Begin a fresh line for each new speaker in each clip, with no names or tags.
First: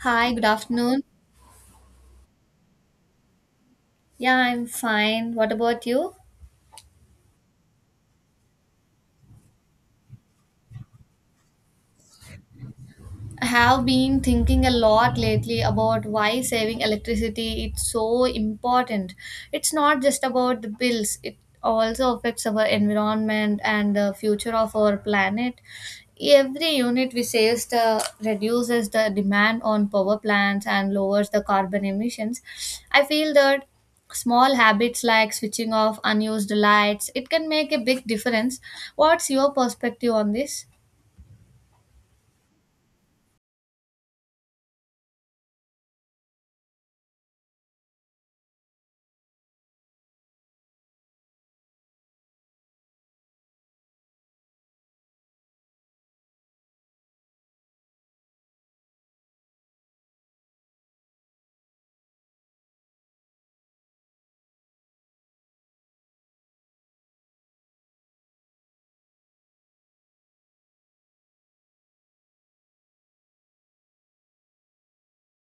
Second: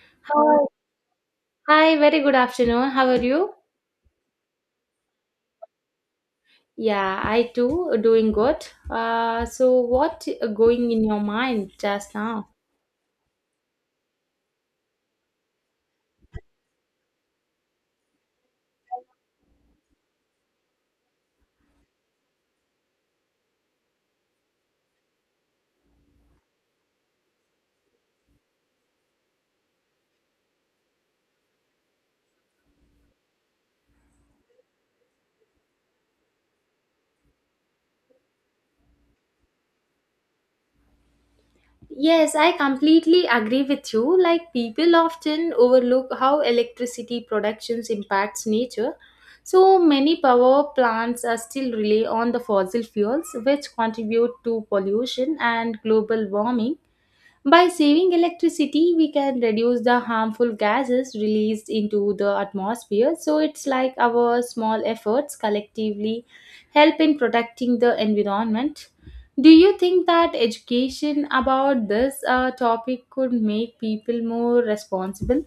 Hi, good
Hi,
afternoon.
hi, very good afternoon. How are you?
Yeah, I'm fine. What about you?
Yeah, I too doing good. So what going in your mind just now?
I have been thinking a lot lately about why saving electricity is so important. It's not just about the bills, it also affects our environment and the future of our planet. Every unit we save reduces the demand on power plants and lowers the carbon emissions. I feel that small habits like switching off unused lights, it can make a big difference. What's your perspective on this?
Yes, I completely agree with you. Like people often overlook how electricity productions impacts nature. So many power plants are still rely on the fossil fuels which contribute to pollution and global warming. By saving electricity, we can reduce the harmful gases released into the atmosphere. So it's like our small efforts collectively help in protecting the environment. Do you think that education about this topic could make people more responsible?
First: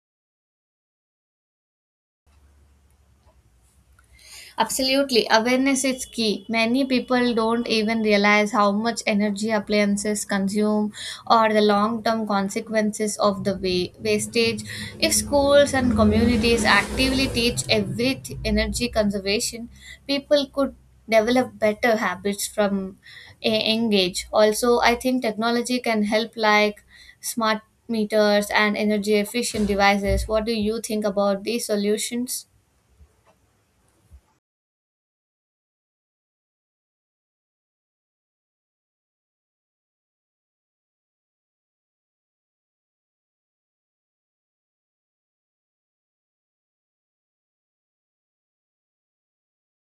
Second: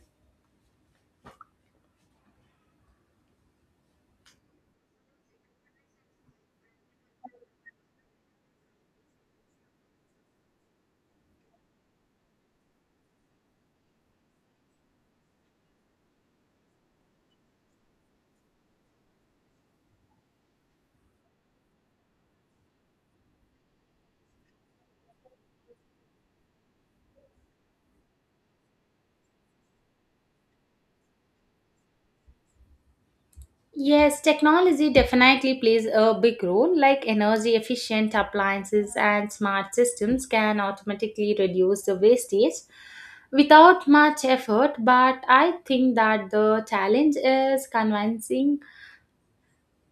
Absolutely, awareness is key. Many people don't even realize how much energy appliances consume or the long term consequences of the wastage. If schools and communities actively teach energy conservation, people could develop better habits from a young. Also, I think technology can help, like smart meters and energy efficient devices. What do you think about these solutions?
Yes, technology definitely plays a big role. Like energy efficient appliances and smart systems can automatically reduce the wastage without much effort. But I think that the challenge is convincing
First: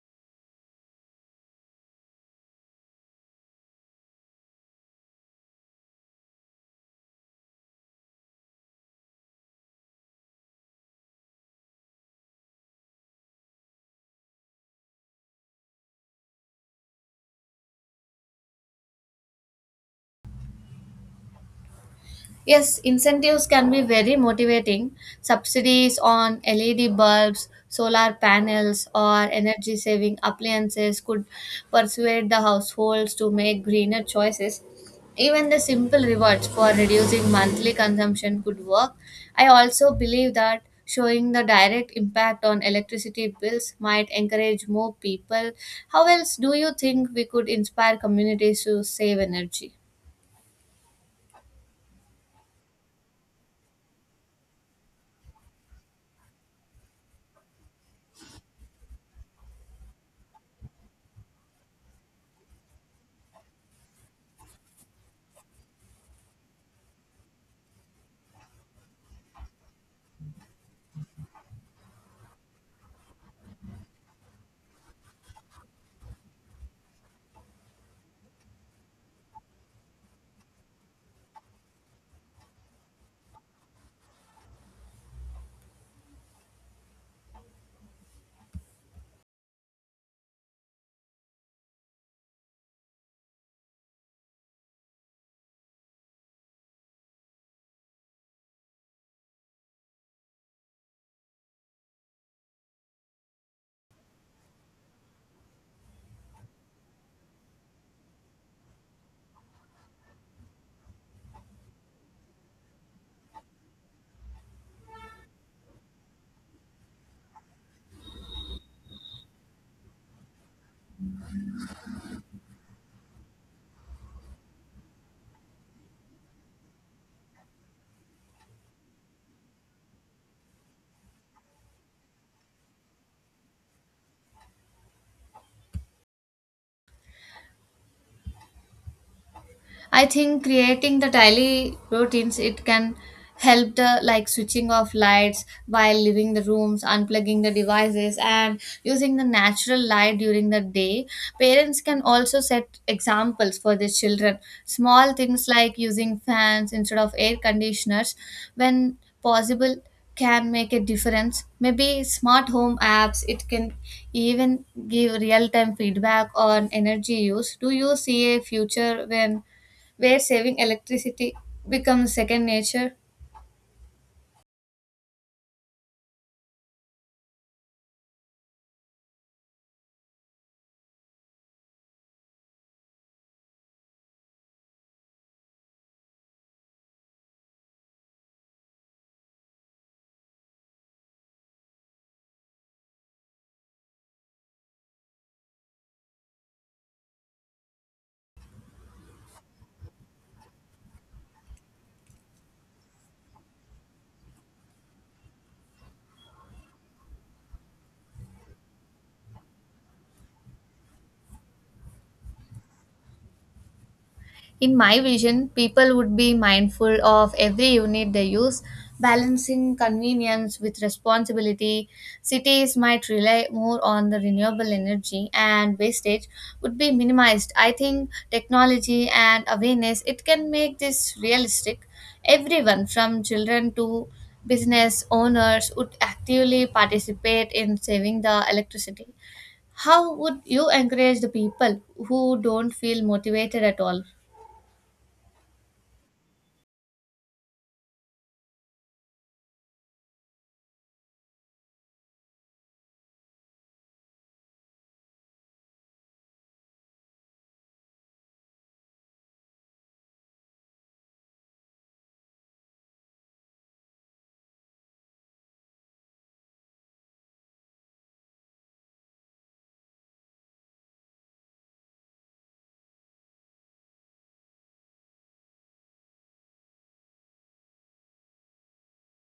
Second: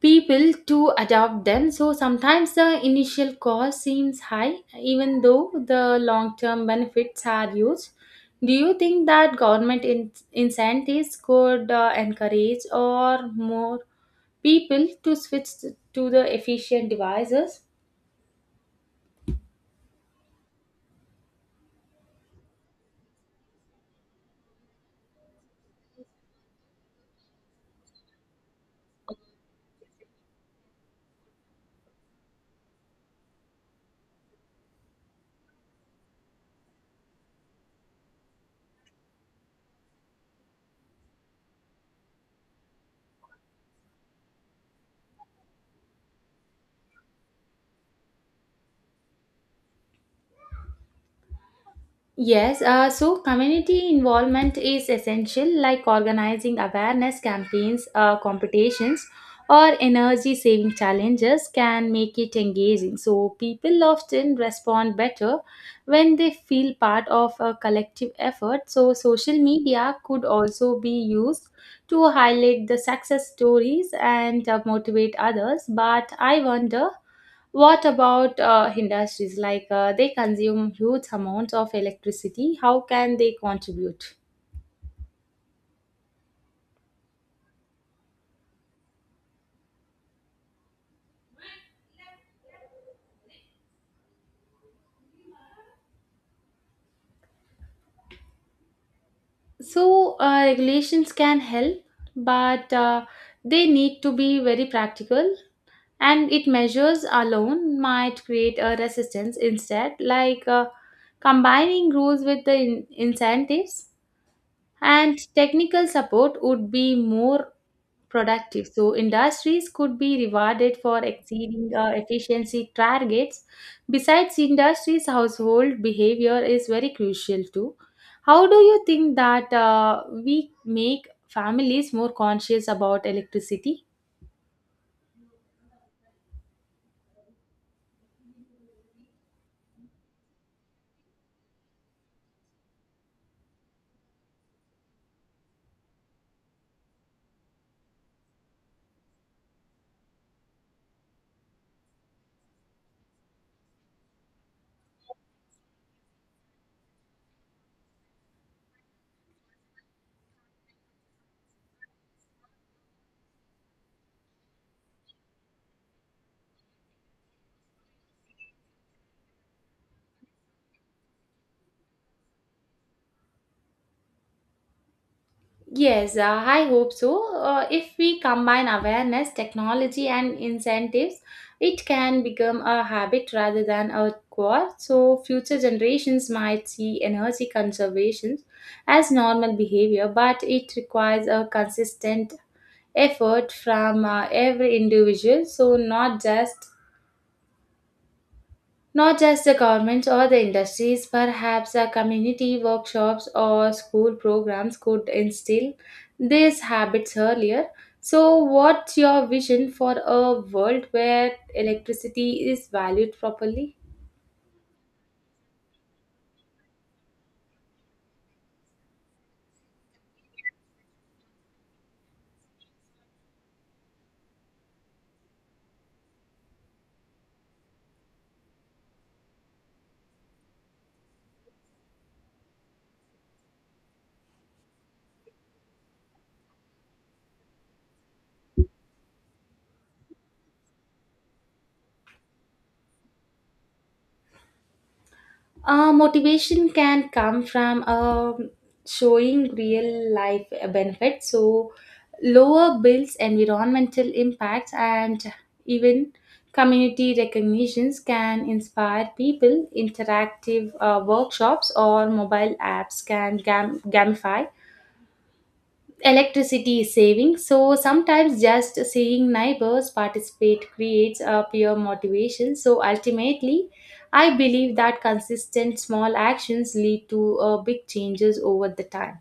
people to adopt them. So sometimes the initial cost seems high, even though the long term benefits are huge. Do you think that government incentives could encourage or more people to switch to the efficient devices?
Yes, incentives can be very motivating. Subsidies on LED bulbs, solar panels, or energy saving appliances could persuade the households to make greener choices. Even the simple rewards for reducing monthly consumption could work. I also believe that showing the direct impact on electricity bills might encourage more people. How else do you think we could inspire communities to save energy?
Yes, so community involvement is essential, like organizing awareness campaigns, competitions, or energy saving challenges can make it engaging. So, people often respond better when they feel part of a collective effort. So, social media could also be used to highlight the success stories and motivate others. But I wonder what about industries? They consume huge amounts of electricity. How can they contribute? Regulations can help, but they need to be very practical. And it measures alone might create a resistance instead, combining rules with the incentives and technical support would be more productive. So industries could be rewarded for exceeding efficiency targets. Besides industries, household behavior is very crucial too. How do you think that we make families more conscious about electricity?
I think creating the daily routines it can help the, like switching off lights while leaving the rooms, unplugging the devices and using the natural light during the day. Parents can also set examples for their children. Small things like using fans instead of air conditioners when possible can make a difference. Maybe smart home apps it can even give real time feedback on energy use. Do you see a future when where saving electricity becomes second nature?
Yes, I hope so. If we combine awareness, technology, and incentives, it can become a habit rather than a chore. So, future generations might see energy conservation as normal behavior, but it requires a consistent effort from every individual. So, not just the governments or the industries, perhaps the community workshops or school programs could instill these habits earlier. So, what's your vision for a world where electricity is valued properly?
In my vision, people would be mindful of every unit they use, balancing convenience with responsibility. Cities might rely more on the renewable energy and wastage would be minimized. I think technology and awareness it can make this realistic. Everyone from children to business owners would actively participate in saving the electricity. How would you encourage the people who don't feel motivated at all?
Motivation can come from showing real life benefits, so lower bills, environmental impacts, and even community recognitions can inspire people. Interactive workshops or mobile apps can gamify electricity is saving. So sometimes just seeing neighbors participate creates a peer motivation. So ultimately I believe that consistent small actions lead to big changes over the time.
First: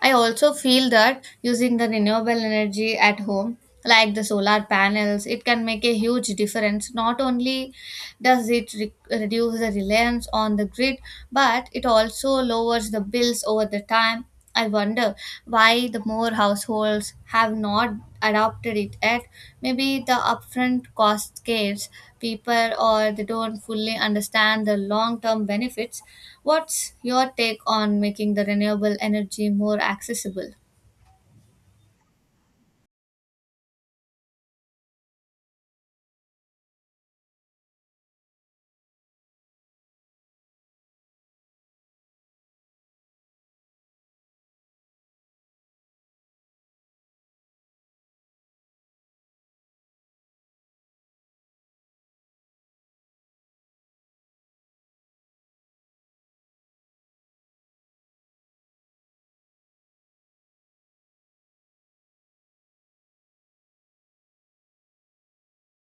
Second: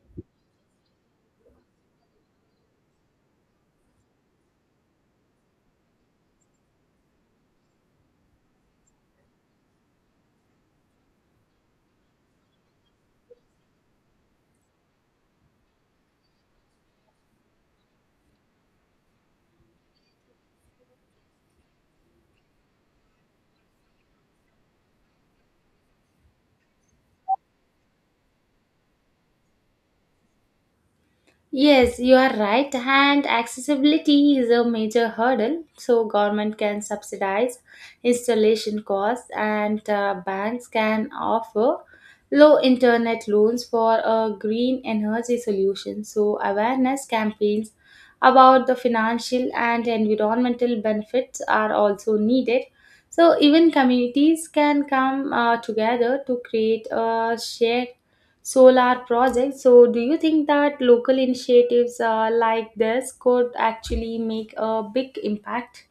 I also feel that using the renewable energy at home, like the solar panels, it can make a huge difference. Not only does it reduce the reliance on the grid, but it also lowers the bills over the time. I wonder why the more households have not adopted it yet. Maybe the upfront cost scares people or they don't fully understand the long term benefits. What's your take on making the renewable energy more accessible?
Yes, you are right. And accessibility is a major hurdle. So government can subsidize installation costs, and banks can offer low internet loans for a green energy solution. So awareness campaigns about the financial and environmental benefits are also needed. So even communities can come together to create a shared solar projects. So, do you think that local initiatives like this could actually make a big impact?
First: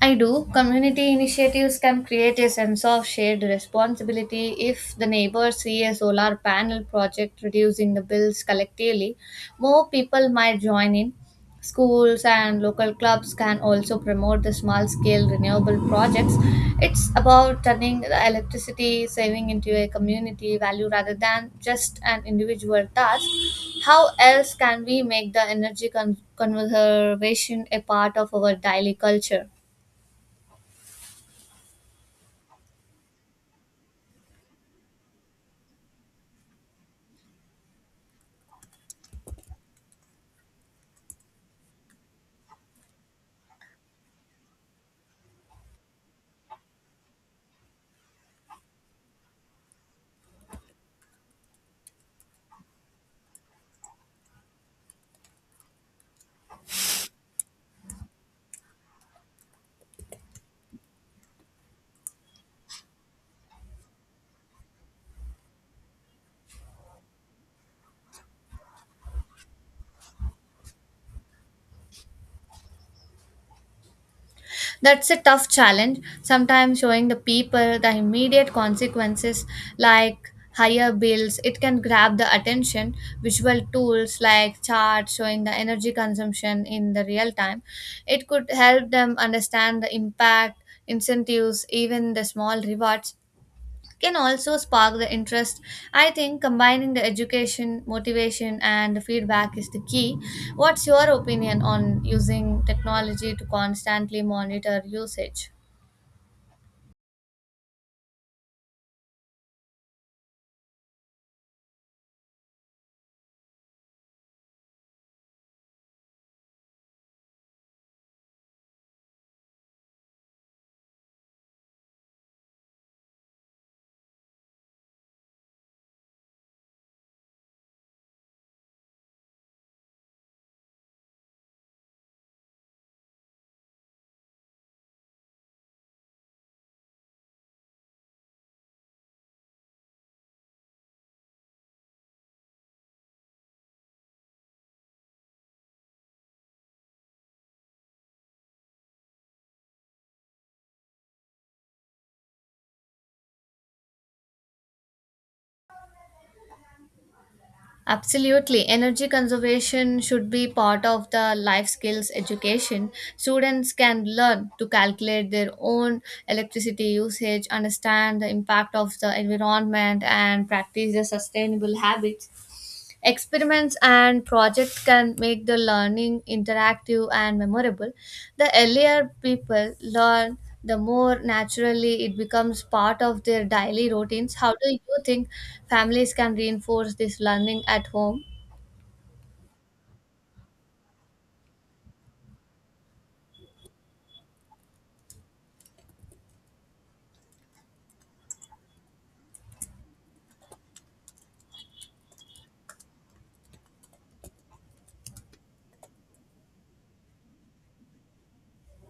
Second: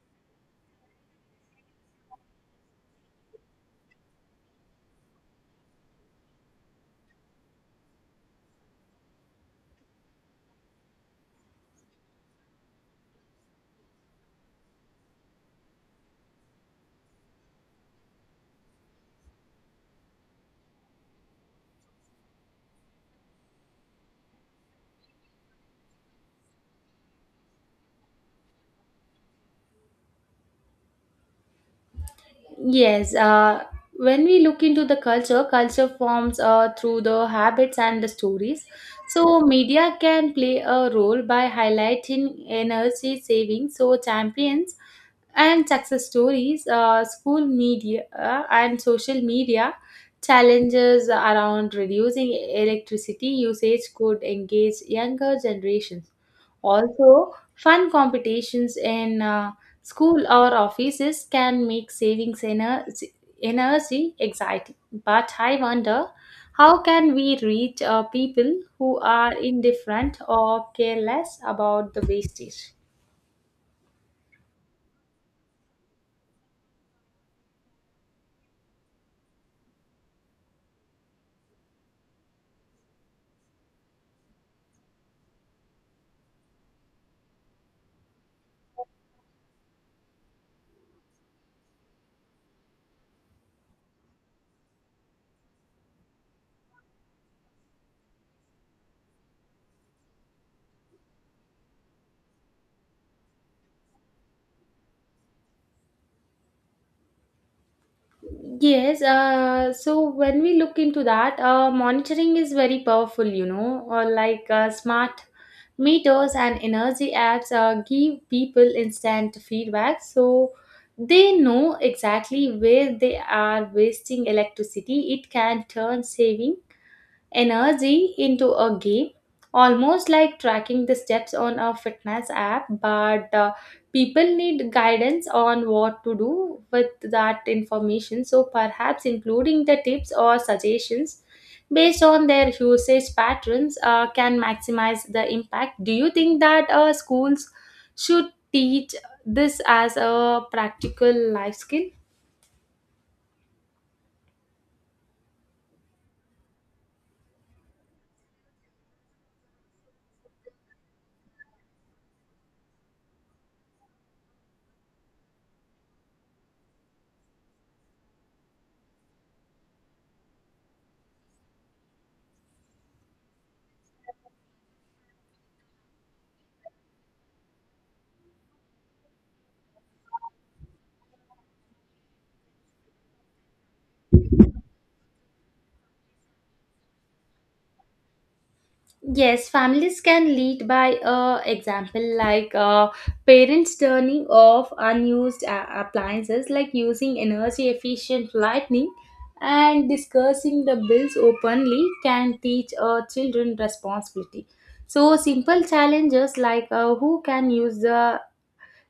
I do. Community initiatives can create a sense of shared responsibility if the neighbors see a solar panel project reducing the bills collectively. More people might join in. Schools and local clubs can also promote the small scale renewable projects. It's about turning the electricity saving into a community value rather than just an individual task. How else can we make the conservation a part of our daily culture?
Yes, uh, when we look into the culture, culture forms through the habits and the stories. So, media can play a role by highlighting energy saving. So, champions and success stories, school media and social media challenges around reducing electricity usage could engage younger generations. Also, fun competitions in school or offices can make energy exciting. But I wonder how can we reach people who are indifferent or careless about the wastage?
That's a tough challenge. Sometimes showing the people the immediate consequences like higher bills, it can grab the attention. Visual tools like charts showing the energy consumption in the real time, it could help them understand the impact. Incentives, even the small rewards, can also spark the interest. I think combining the education, motivation, and the feedback is the key. What's your opinion on using technology to constantly monitor usage?
Yes, so when we look into that, monitoring is very powerful, you know, or smart meters and energy apps give people instant feedback. So they know exactly where they are wasting electricity. It can turn saving energy into a game, almost like tracking the steps on a fitness app. But People need guidance on what to do with that information, so perhaps including the tips or suggestions based on their usage patterns can maximize the impact. Do you think that schools should teach this as a practical life skill?
Absolutely. Energy conservation should be part of the life skills education. Students can learn to calculate their own electricity usage, understand the impact of the environment, and practice the sustainable habits. Experiments and projects can make the learning interactive and memorable. The earlier people learn, the more naturally it becomes part of their daily routines. How do you think families can reinforce this learning at home?
Yes, families can lead by example, parents turning off unused appliances, like using energy efficient lighting, and discussing the bills openly can teach children responsibility. So, simple challenges who can use the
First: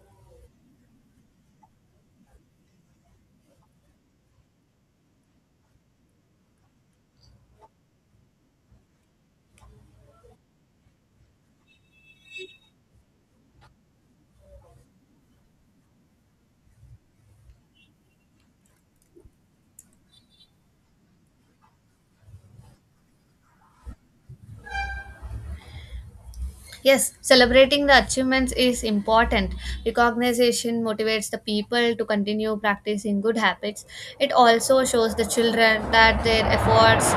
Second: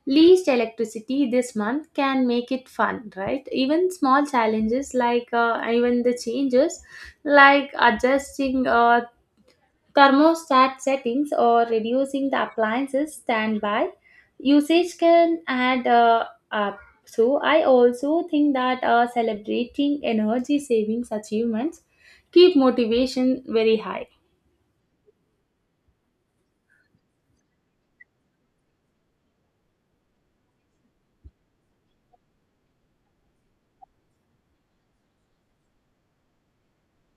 least electricity this month can make it fun, right? Even small challenges even the changes like adjusting thermostat settings or reducing the appliances standby usage can add up. So I also think that celebrating energy savings achievements keep motivation very high.
Yes, celebrating the achievements is important. Recognition motivates the people to continue practicing good habits. It also shows the children that their efforts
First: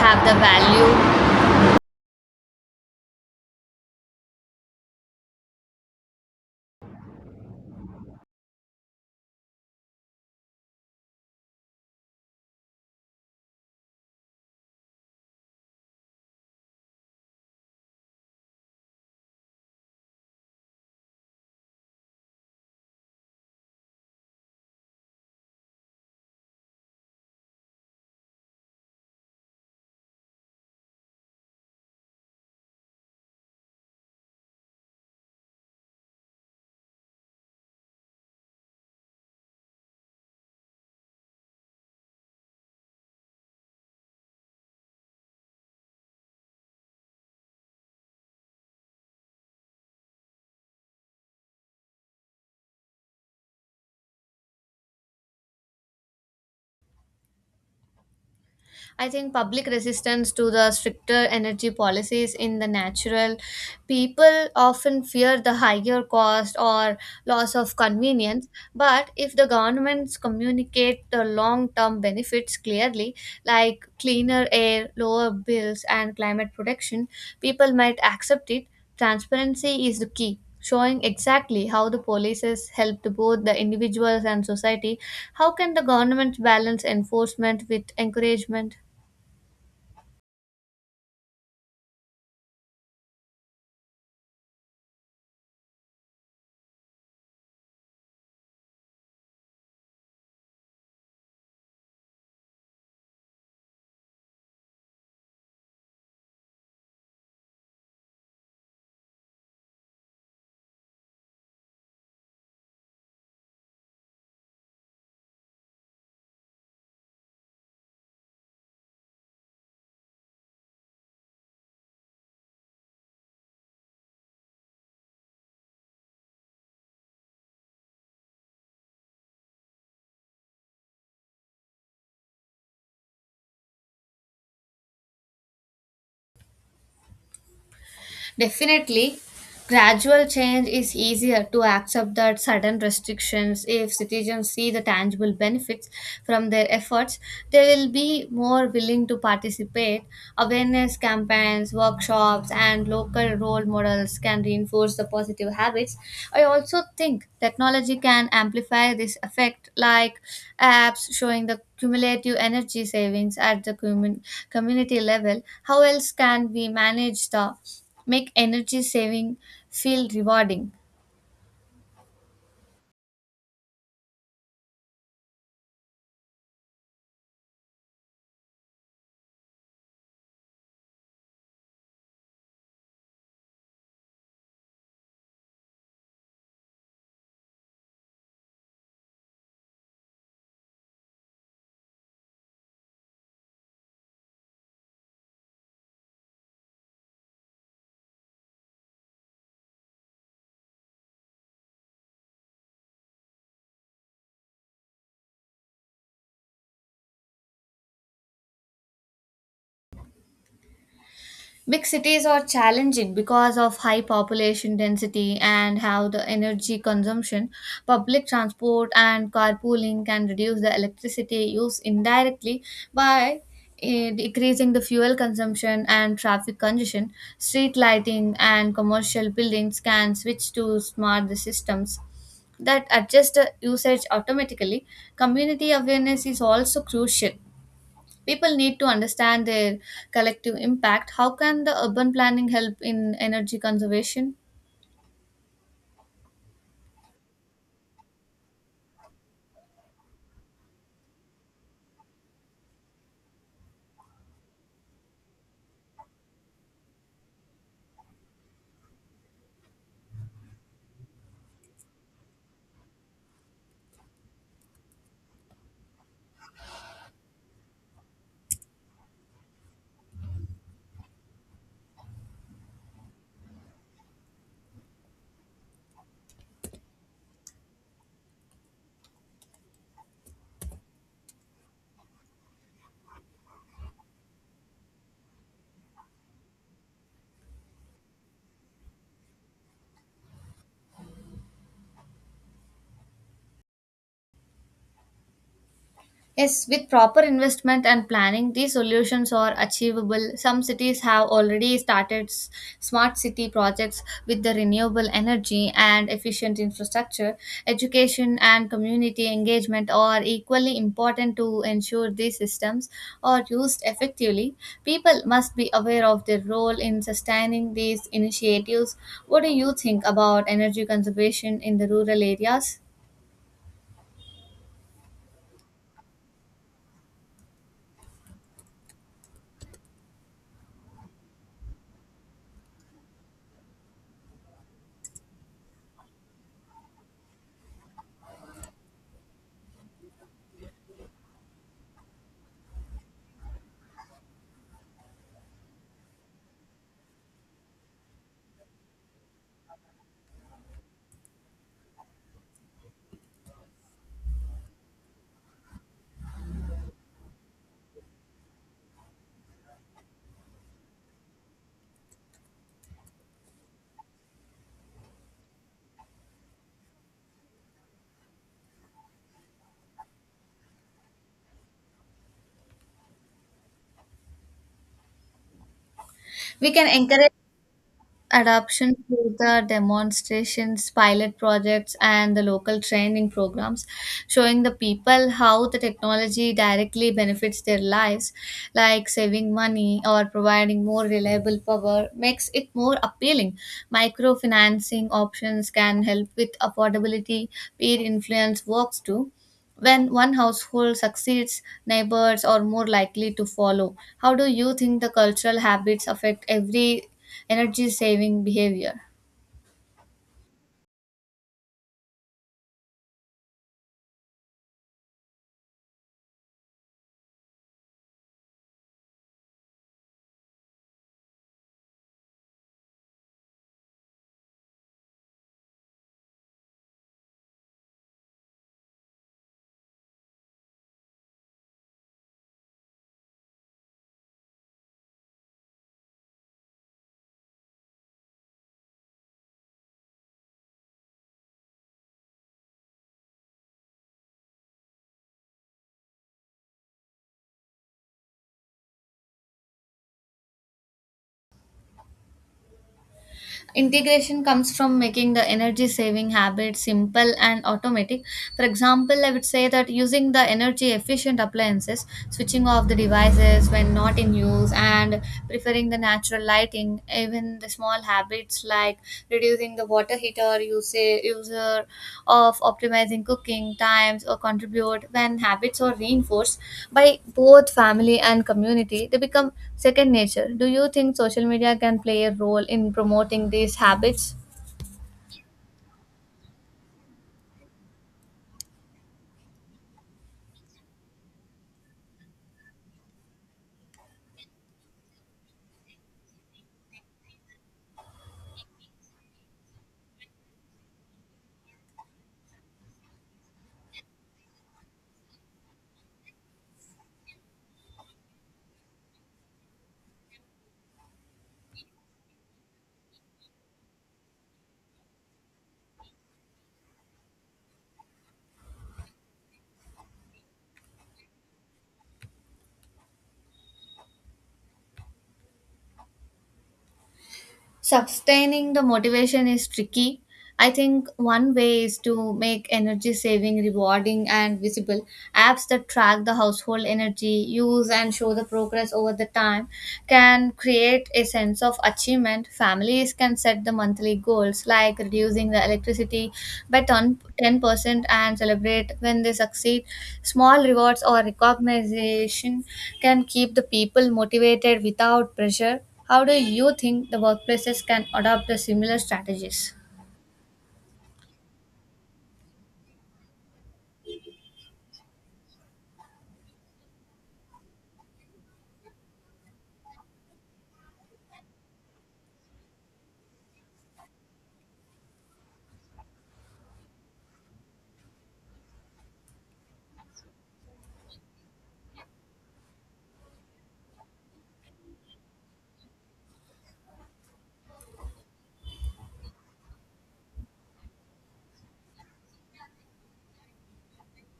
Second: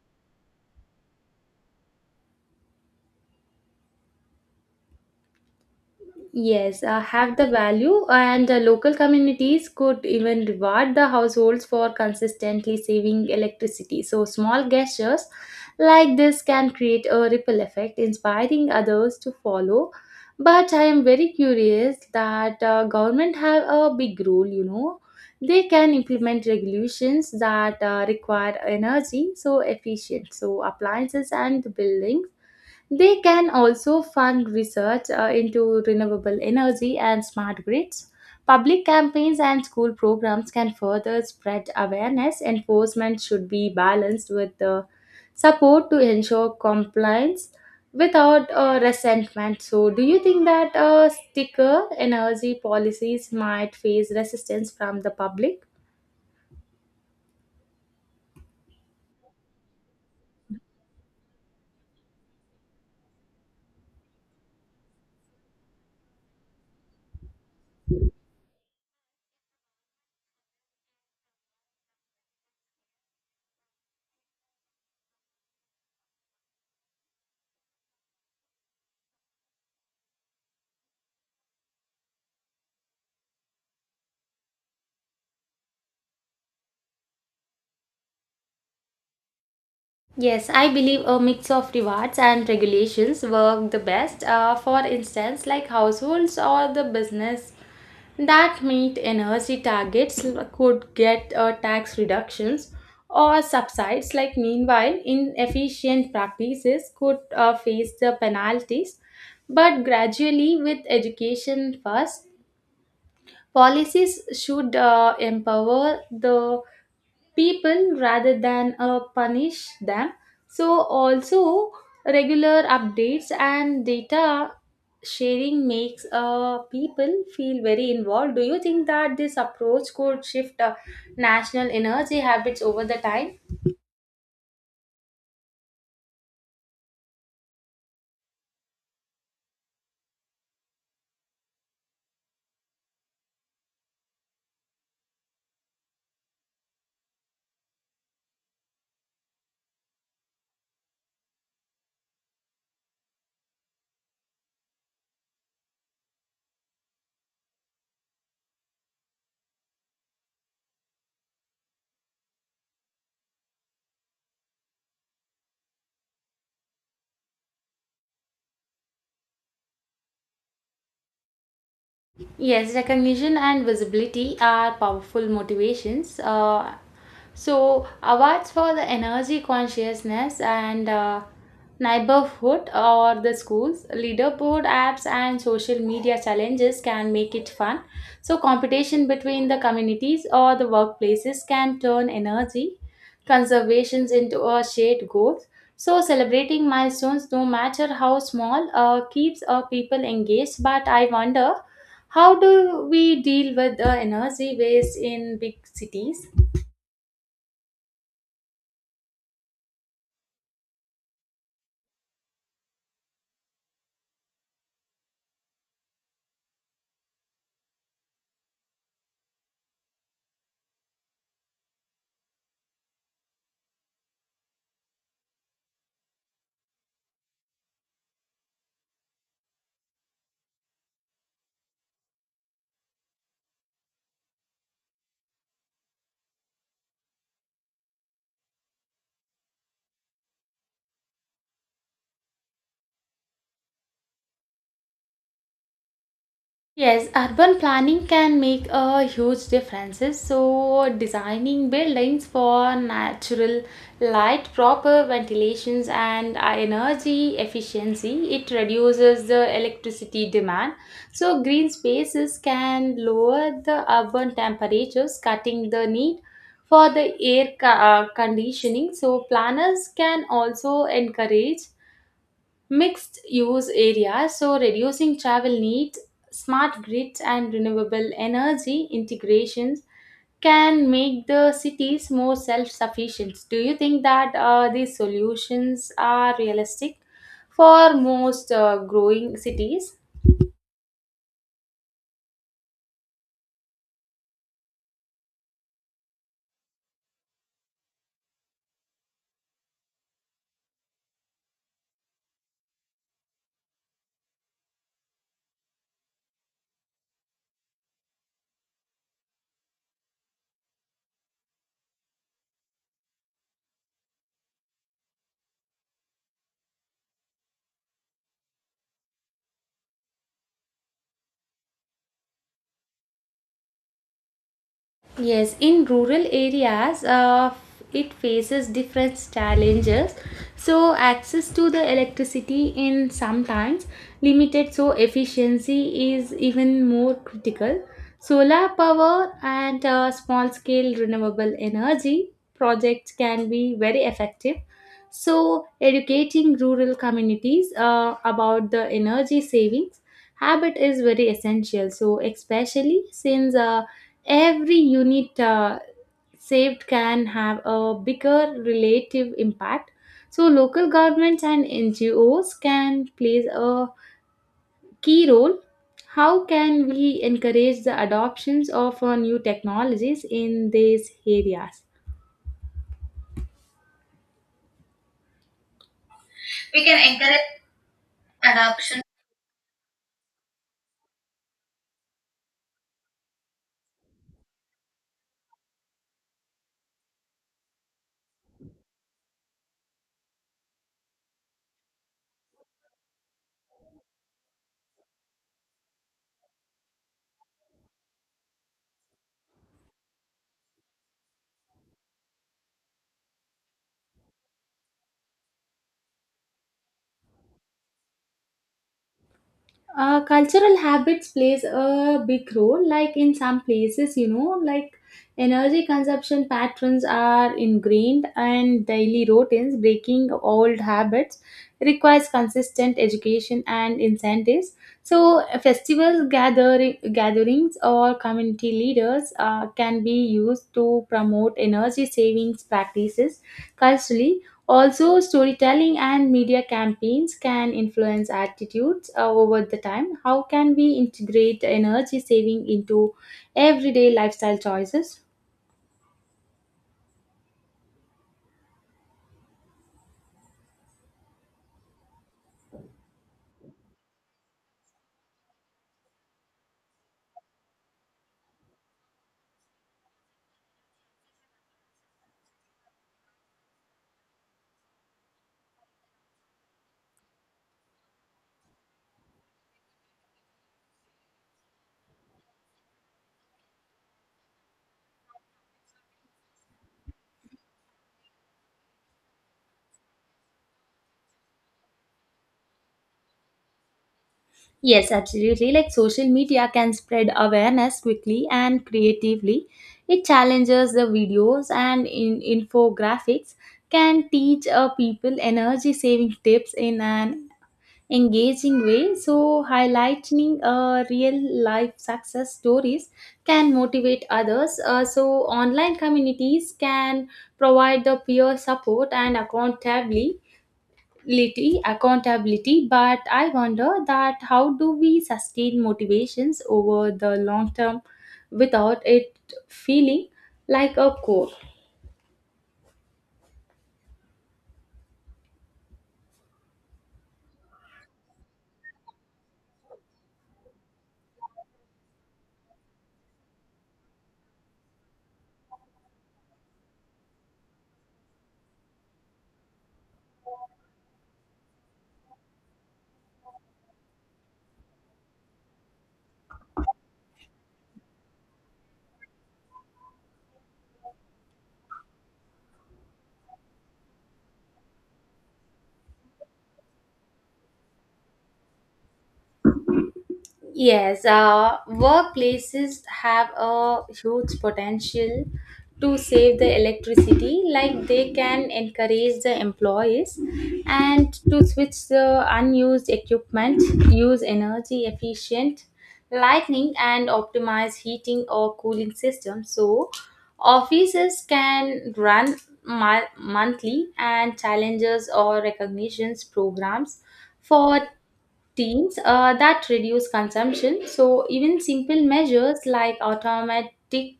have the value.
Yes, have the value, and local communities could even reward the households for consistently saving electricity. So, small gestures like this can create a ripple effect, inspiring others to follow. But I am very curious that government have a big role. You know, they can implement regulations that require energy so efficient, so appliances and building they can also fund research into renewable energy and smart grids. Public campaigns and school programs can further spread awareness. Enforcement should be balanced with the support to ensure compliance without resentment. So, do you think that sticker energy policies might face resistance from the public?
I think public resistance to the stricter energy policies in the natural, people often fear the higher cost or loss of convenience. But if the governments communicate the long term benefits clearly, like cleaner air, lower bills, and climate protection, people might accept it. Transparency is the key. Showing exactly how the policies helped both the individuals and society, how can the government balance enforcement with encouragement?
Yes, I believe a mix of rewards and regulations work the best. For instance, like households or the business that meet energy targets could get tax reductions or subsides. Like meanwhile, inefficient practices could face the penalties. But gradually, with education first, policies should empower the people rather than punish them. So, also regular updates and data sharing makes people feel very involved. Do you think that this approach could shift national energy habits over the time?
Definitely, gradual change is easier to accept than sudden restrictions. If citizens see the tangible benefits from their efforts, they will be more willing to participate. Awareness campaigns, workshops, and local role models can reinforce the positive habits. I also think technology can amplify this effect, like apps showing the cumulative energy savings at the community level. How else can we manage the make energy saving feel rewarding?
Yes, recognition and visibility are powerful motivations. So, awards for the energy consciousness and neighborhood or the schools, leaderboard apps, and social media challenges can make it fun. So, competition between the communities or the workplaces can turn energy conservations into a shared goal. So, celebrating milestones, no matter how small, keeps people engaged. But I wonder how do we deal with the energy waste in big cities?
Big cities are challenging because of high population density and how the energy consumption, public transport, and carpooling can reduce the electricity use indirectly by decreasing the fuel consumption and traffic congestion. Street lighting and commercial buildings can switch to smart systems that adjust the usage automatically. Community awareness is also crucial. People need to understand their collective impact. How can the urban planning help in energy conservation?
Yes, urban planning can make a huge differences. So, designing buildings for natural light, proper ventilations, and energy efficiency, it reduces the electricity demand. So, green spaces can lower the urban temperatures, cutting the need for the air conditioning. So, planners can also encourage mixed use areas so reducing travel needs, smart grids and renewable energy integrations can make the cities more self-sufficient. Do you think that these solutions are realistic for most growing cities?
Yes, with proper investment and planning, these solutions are achievable. Some cities have already started smart city projects with the renewable energy and efficient infrastructure. Education and community engagement are equally important to ensure these systems are used effectively. People must be aware of their role in sustaining these initiatives. What do you think about energy conservation in the rural areas?
Yes, In rural areas, it faces different challenges. So, access to the electricity in sometimes limited, so efficiency is even more critical. Solar power and small scale renewable energy projects can be very effective. So, educating rural communities about the energy savings habit is very essential. So, especially since every unit saved can have a bigger relative impact. So, local governments and NGOs can play a key role. How can we encourage the adoptions of new technologies in these areas?
We
We
can
can
encourage
encourage
adoption
adoption.
through the demonstrations, pilot projects, and the local training programs, showing the people how the technology directly benefits their lives, like saving money or providing more reliable power, makes it more appealing. Microfinancing options can help with affordability, peer influence works too. When one household succeeds, neighbors are more likely to follow. How do you think the cultural habits affect every energy saving behavior?
Uh, cultural habits plays a big role, like in some places, you know, like energy consumption patterns are ingrained and daily routines. Breaking old habits requires consistent education and incentives. So festivals, gatherings or community leaders can be used to promote energy savings practices culturally. Also, storytelling and media campaigns can influence attitudes over the time. How can we integrate energy saving into everyday lifestyle choices?
Integration comes from making the energy saving habits simple and automatic. For example, I would say that using the energy efficient appliances, switching off the devices when not in use, and preferring the natural lighting, even the small habits like reducing the water heater user of optimizing cooking times, or contribute when habits are reinforced by both family and community, they become second nature. Do you think social media can play a role in promoting these habits?
Yes, absolutely. Like social media can spread awareness quickly and creatively. It challenges the videos and in infographics can teach people energy saving tips in an engaging way. So highlighting real life success stories can motivate others. So online communities can provide the peer support and accountability. But I wonder that how do we sustain motivations over the long term without it feeling like a core.
Sustaining the motivation is tricky. I think one way is to make energy saving rewarding and visible. Apps that track the household energy use and show the progress over the time can create a sense of achievement. Families can set the monthly goals, like reducing the electricity by 10% and celebrate when they succeed. Small rewards or recognition can keep the people motivated without pressure. How do you think the workplaces can adopt the similar strategies?
Yes, Workplaces have a huge potential to save the electricity, like they can encourage the employees and to switch the unused equipment, use energy efficient lighting, and optimize heating or cooling systems. So, offices can run monthly and challenges or recognitions programs for routines that reduce consumption. So even simple measures like automatic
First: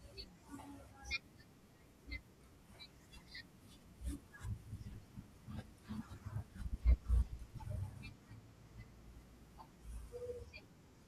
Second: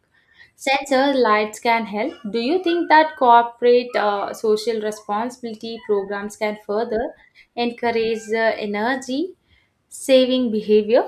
sensor lights can help. Do you think that corporate social responsibility programs can further encourage the energy saving behavior?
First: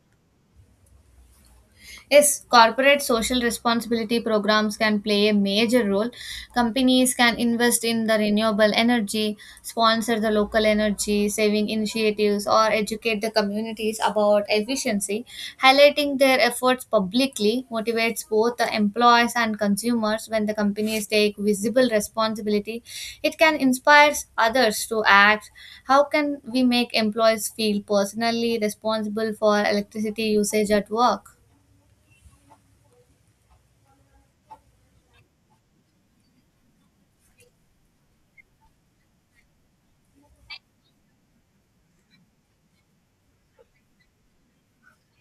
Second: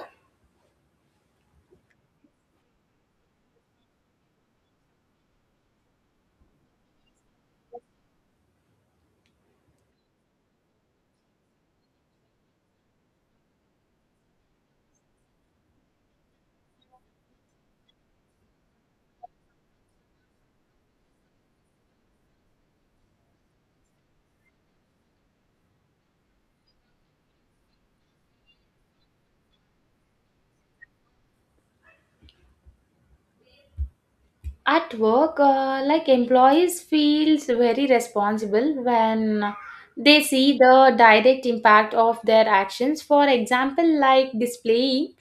Yes, corporate social responsibility programs can play a major role. Companies can invest in the renewable energy, sponsor the local energy saving initiatives, or educate the communities about efficiency. Highlighting their efforts publicly motivates both the employees and consumers. When the companies take visible responsibility, it can inspire others to act. How can we make employees feel personally responsible for electricity usage at work?
At work, like employees feels very responsible when they see the direct impact of their actions. For example, like displaying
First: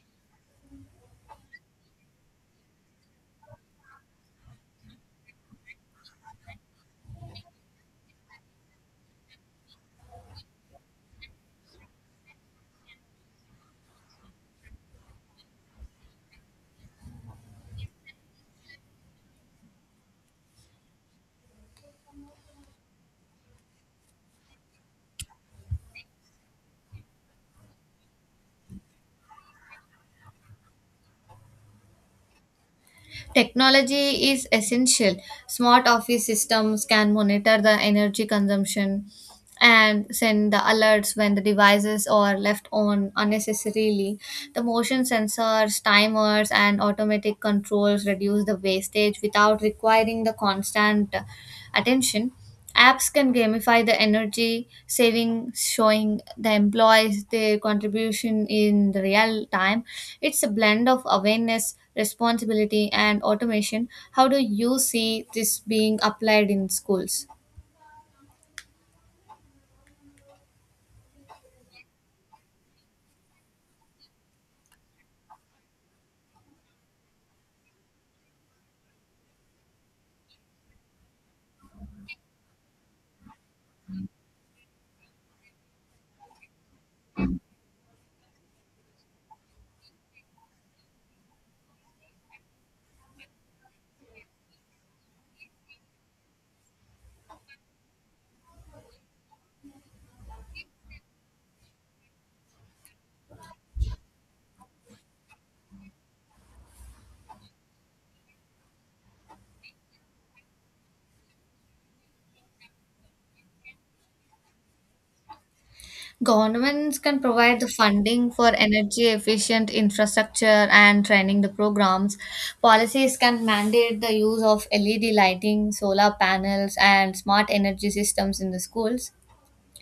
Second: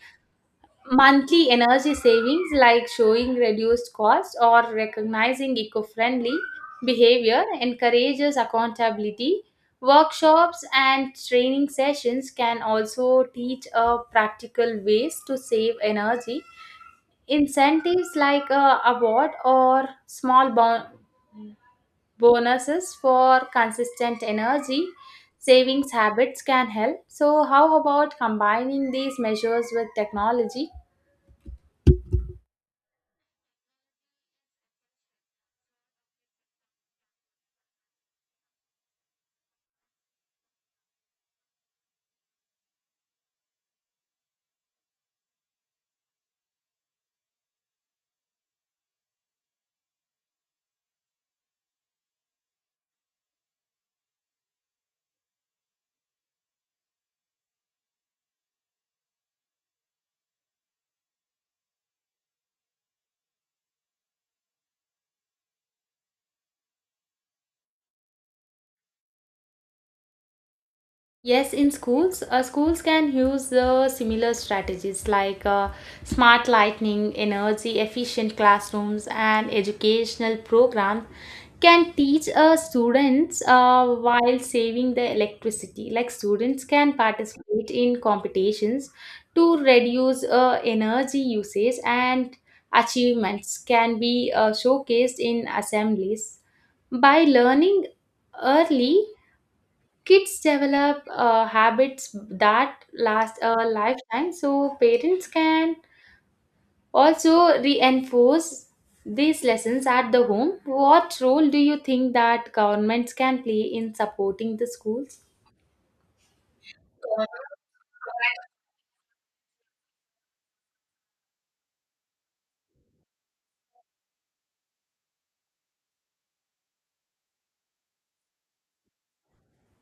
monthly energy savings like showing reduced cost or recognizing eco friendly behavior encourages accountability. Workshops and training sessions can also teach practical ways to save energy. Incentives like a award or small bonuses for consistent energy savings habits can help. So, how about combining these measures with technology?
Technology is essential. Smart office systems can monitor the energy consumption and send the alerts when the devices are left on unnecessarily. The motion sensors, timers, and automatic controls reduce the wastage without requiring the constant attention. Apps can gamify the energy saving, showing the employees their contribution in the real time. It's a blend of awareness, responsibility, and automation. How do you see this being applied in schools?
Yes, in schools, schools can use the similar strategies smart lightning, energy efficient classrooms, and educational programs can teach students while saving the electricity. Like students can participate in competitions to reduce energy usage, and achievements can be showcased in assemblies. By learning early, kids develop habits that last a lifetime. So parents can also reinforce these lessons at the home. What role do you think that governments can play in supporting the schools?
Governments can provide the funding for energy efficient infrastructure and training the programs. Policies can mandate the use of LED lighting, solar panels, and smart energy systems in the schools.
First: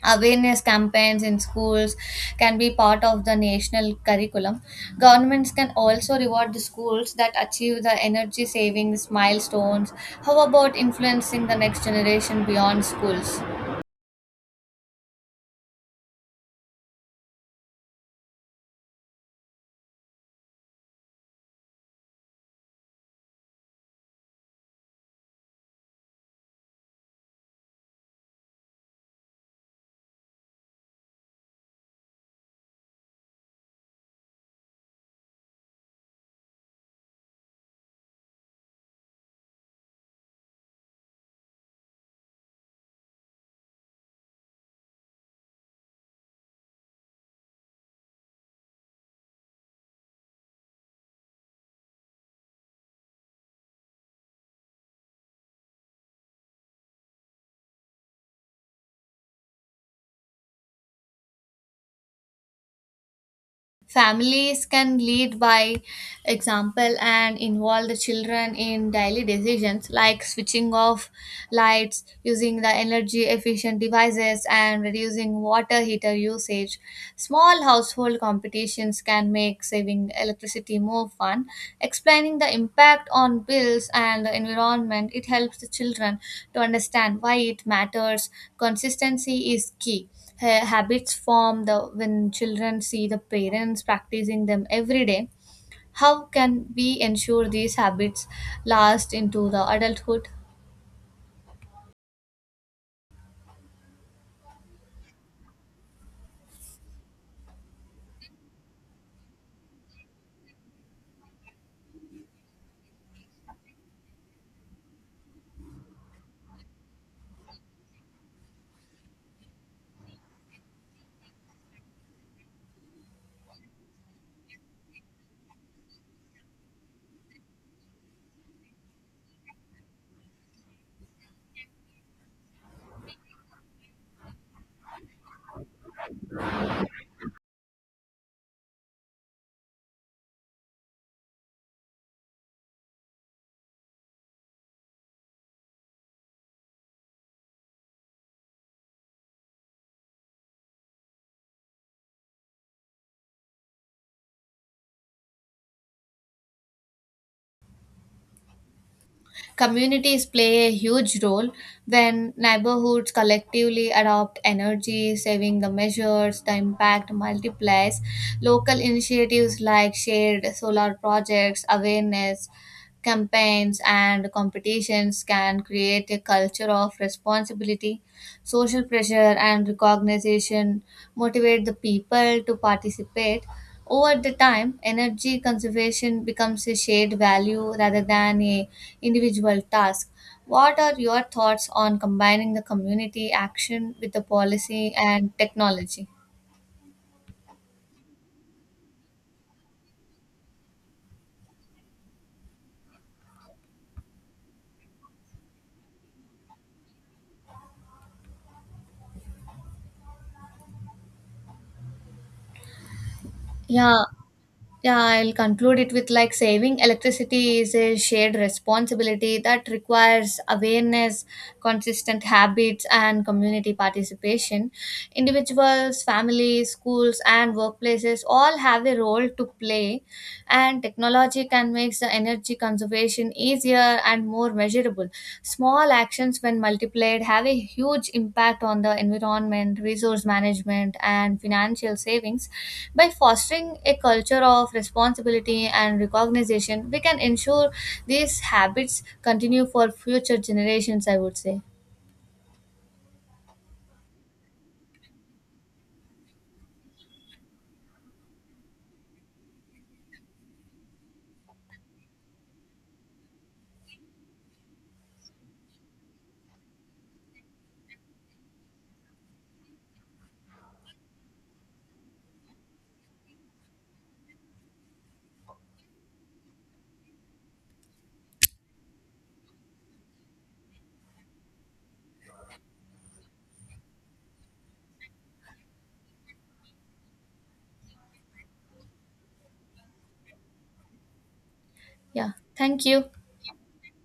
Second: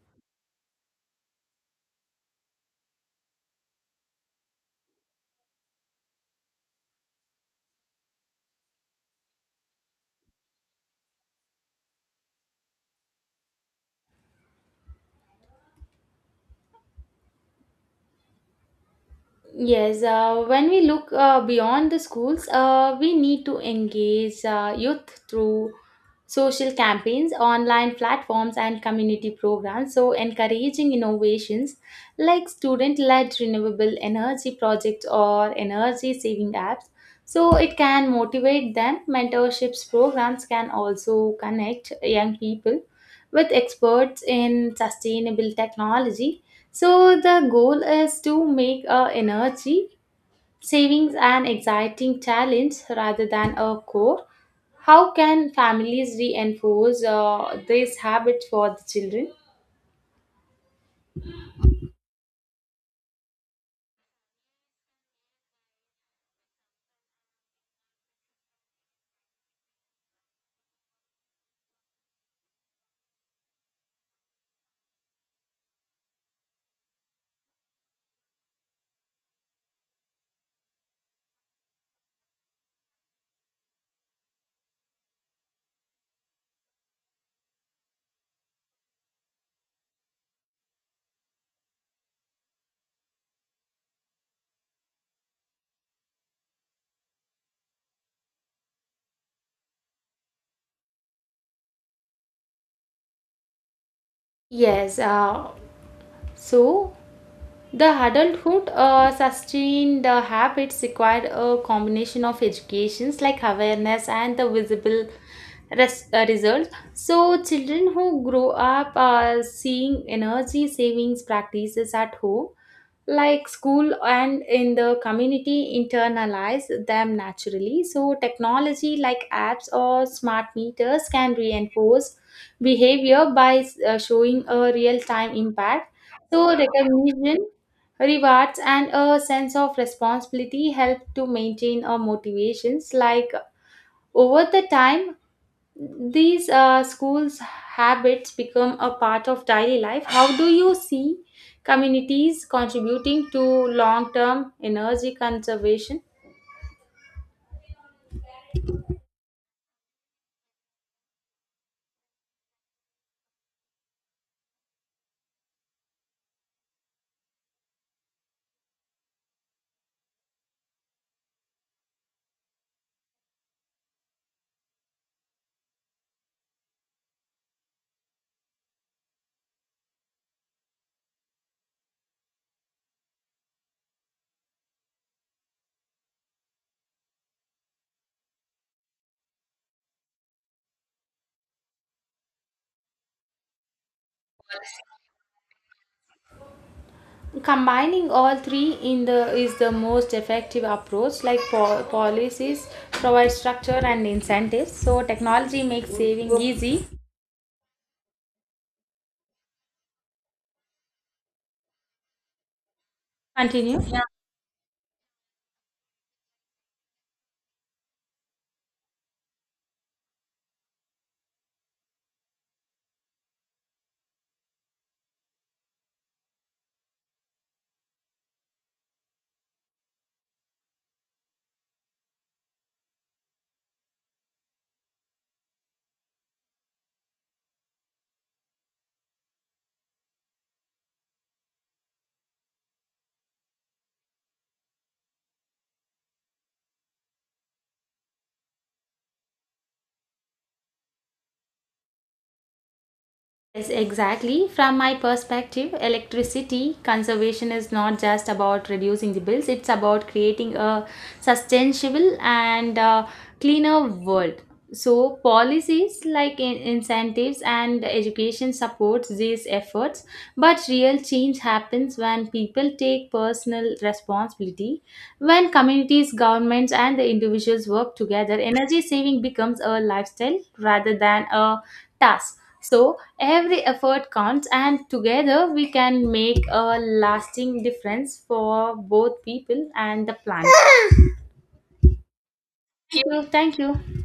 Awareness campaigns in schools can be part of the national curriculum. Governments can also reward the schools that achieve the energy savings milestones. How about influencing the next generation beyond schools?
Yes, when we look beyond the schools, we need to engage youth through social campaigns, online platforms, and community programs. So, encouraging innovations like student led renewable energy projects or energy saving apps. So, it can motivate them. Mentorships programs can also connect young people with experts in sustainable technology. So, the goal is to make a energy savings an exciting challenge rather than a core. How can families reinforce these habits for the children?
Families can lead by example and involve the children in daily decisions like switching off lights, using the energy efficient devices, and reducing water heater usage. Small household competitions can make saving electricity more fun. Explaining the impact on bills and the environment, it helps the children to understand why it matters. Consistency is key. Habits form the when children see the parents practicing them every day. How can we ensure these habits last into the adulthood?
Yes, uh, so the adulthood sustained the habits required a combination of educations like awareness and the visible results. So, children who grow up seeing energy savings practices at home, like school and in the community, internalize them naturally. So, technology like apps or smart meters can reinforce behavior by showing a real time impact. So, recognition rewards and a sense of responsibility help to maintain our motivations. Like over the time, these schools' habits become a part of daily life. How do you see communities contributing to long-term energy conservation?
Communities play a huge role. When neighborhoods collectively adopt energy saving the measures, the impact multiplies. Local initiatives like shared solar projects, awareness campaigns, and competitions can create a culture of responsibility. Social pressure and recognition motivate the people to participate. Over the time, energy conservation becomes a shared value rather than a individual task. What are your thoughts on combining the community action with the policy and technology?
Combining all three in the is the most effective approach. Like policies provide structure and incentives, so technology makes saving easy. Continue.
Yeah, Yeah, I'll conclude it with, like, saving electricity is a shared responsibility that requires awareness, consistent habits, and community participation. Individuals, families, schools, and workplaces all have a role to play, and technology can make the energy conservation in easier and more measurable. Small actions, when multiplied, have a huge impact on the environment, resource management, and financial savings. By fostering a culture of responsibility and recognition, we can ensure these habits continue for future generations, I would say.
Yes, exactly. From my perspective, electricity conservation is not just about reducing the bills, it's about creating a sustainable and cleaner world. So, policies like incentives and education supports these efforts, but real change happens when people take personal responsibility. When communities, governments, and the individuals work together, energy saving becomes a lifestyle rather than a task. So, every effort counts, and together we can make a lasting difference for both people and the planet.
Yeah, thank
Thank
you.
you. Thank you.